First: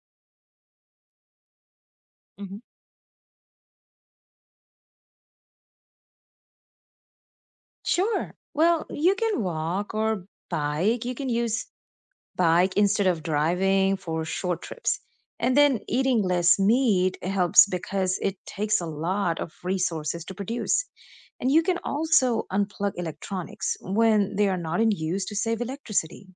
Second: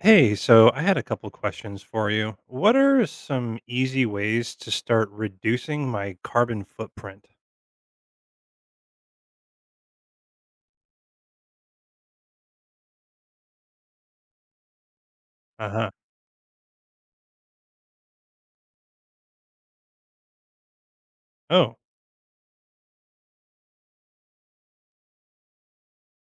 Hey, so I had a couple questions for you. Mhm. What are some easy ways to start reducing my carbon footprint? Sure. Well, you can walk or bike. You can use bike instead of driving for short trips. And Uh then huh. eating less meat helps because it takes a lot of resources to produce. And you Oh, can also unplug electronics when they are not in use to save electricity.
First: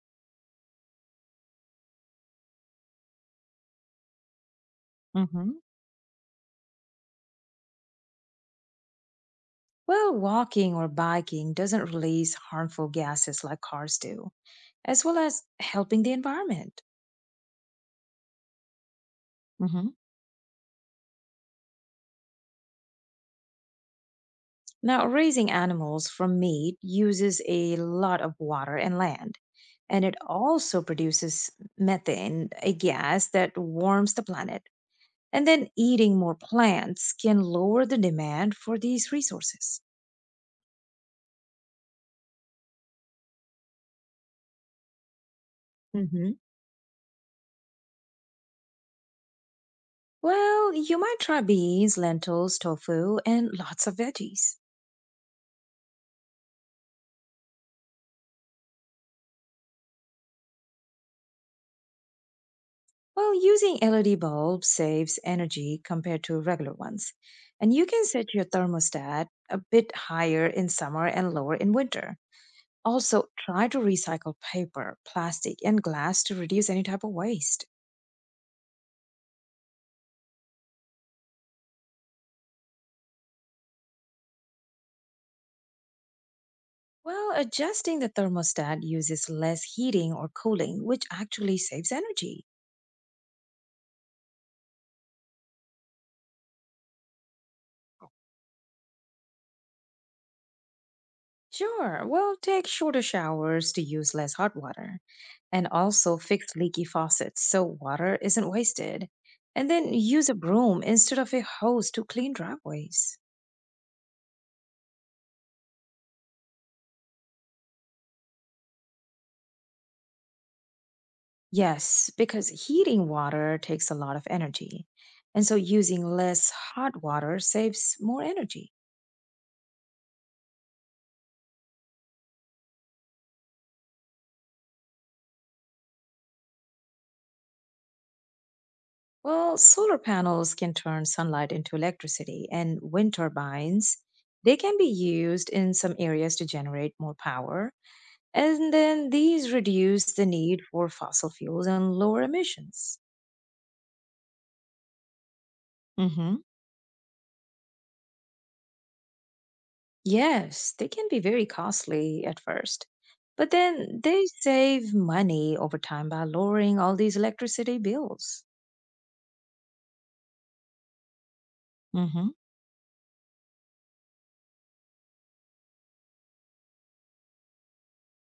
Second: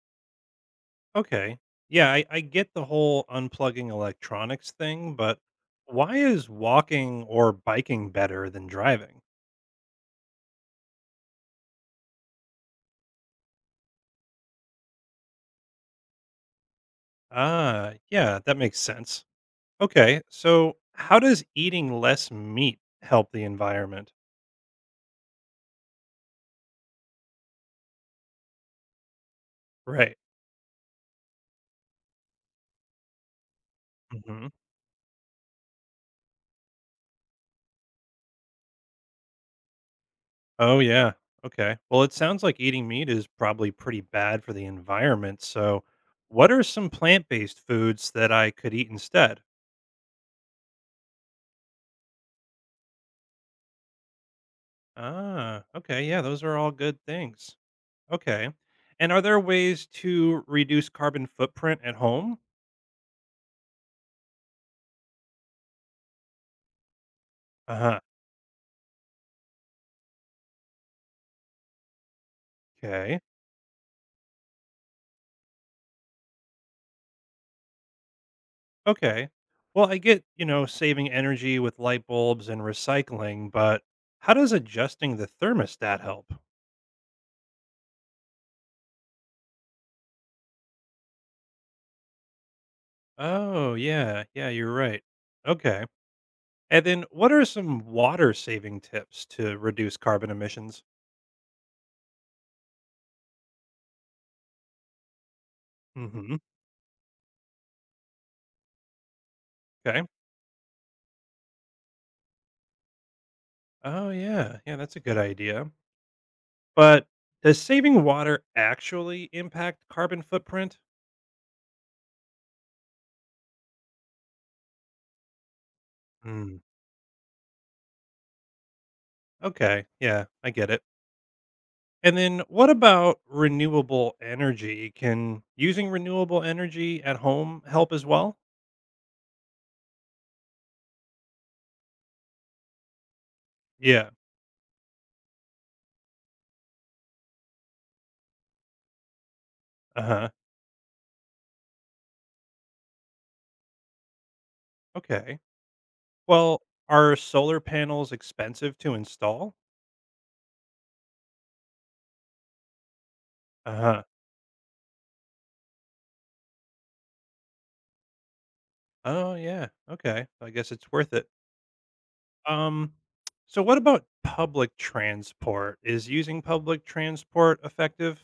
okay. Yeah, I get the whole unplugging electronics thing, but hmm why is walking or biking better than driving? Well, walking or biking doesn't release harmful gases like cars do, as well as helping the environment. Ah, yeah, that makes sense. hmm Okay, so how does eating less meat help the environment? Now, raising animals from meat uses a lot of water and land, and it Right. also produces methane, a gas that warms the planet. And then eating more plants can lower the demand for these resources. Oh, yeah. Okay. Well, it sounds like eating meat is probably pretty bad for the environment. So, hmm what are some plant based foods that I could eat instead? Well, you might try beans, lentils, tofu, and lots of veggies. Ah, okay. Yeah, those are all good things. Okay. And are there ways to reduce carbon footprint at home? Well, using LED bulbs saves energy compared to regular ones. And Uh you huh. can set your thermostat a bit higher in summer and lower in winter. Okay. Also, try to recycle paper, plastic, and glass to reduce any type of waste. Okay. Well, I get, you know, saving energy with light bulbs and recycling, but how does adjusting the thermostat help? Well, adjusting the thermostat uses less heating or cooling, which actually saves energy. Oh, yeah. Yeah, you're right. Okay. And then what are some water saving tips to reduce carbon emissions? Sure, well, take shorter showers to use less hot water, and also hmm fix leaky faucets so water isn't wasted. And then Okay. use a broom instead of a hose to clean driveways. Oh, yeah. Yeah, that's a good idea. But does saving water actually impact carbon footprint? Yes, because heating water takes a lot of energy. And so using less Mm, hot water saves more energy. okay. Yeah, I get it. And then what about renewable energy? Can using renewable energy at home help as well? Well, solar panels can turn sunlight into electricity, and wind turbines, Yeah. they can be used in some areas to generate more power. And then these Uh reduce the huh. need for fossil fuels and lower emissions. Okay. hmm Well, are solar panels expensive to install? Yes, they can be very costly at first, but Uh then huh. they save money over time by lowering all these electricity bills. Oh, yeah. Okay. I guess it's worth it. hmm Um, so what about public transport? Is using public transport effective?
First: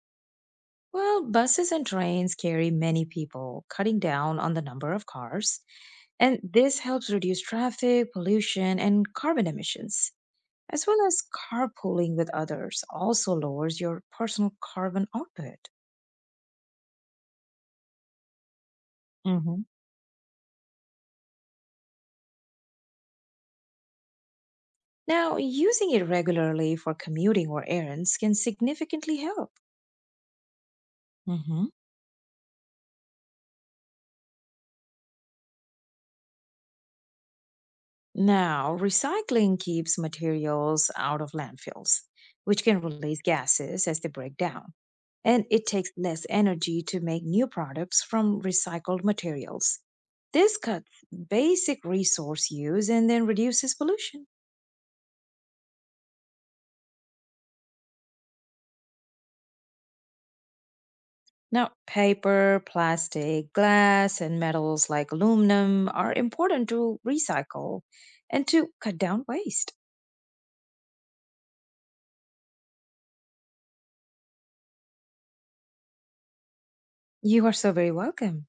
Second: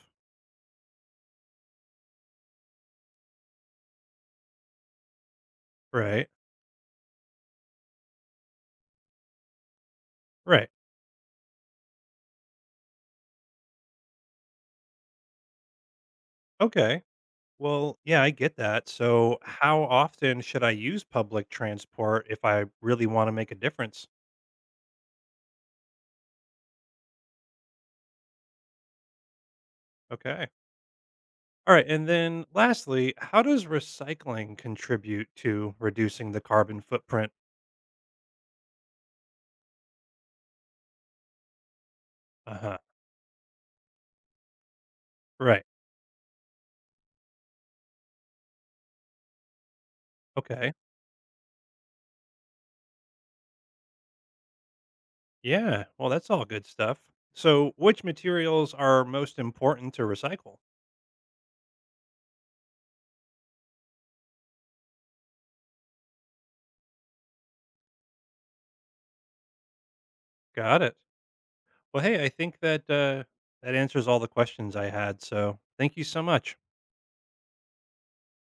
Well, buses and trains carry many people, cutting down on the number of cars. Right. And this helps reduce traffic, pollution, and carbon emissions, Right. as well as carpooling with others also lowers your personal carbon output. Okay. Well, yeah, I get that. So hmm how often should I use public transport if I really want to make a difference? Now, using it regularly for commuting or errands can significantly help. Okay. hmm All right. And then lastly, how does recycling contribute to reducing the carbon footprint? Now, recycling keeps materials out of landfills, which Uh-huh. can release gases as they break down. And Right. it takes less energy to make new products from recycled materials. This Okay. cuts basic resource use and then reduces pollution. Yeah. Well, that's all good stuff. So which materials are most important to recycle? Now, paper, plastic, glass, and metals like aluminum are important to recycle and to cut down waste. Got it. Well, hey, I think that that answers all the questions I had. So thank you so much. You are so very welcome.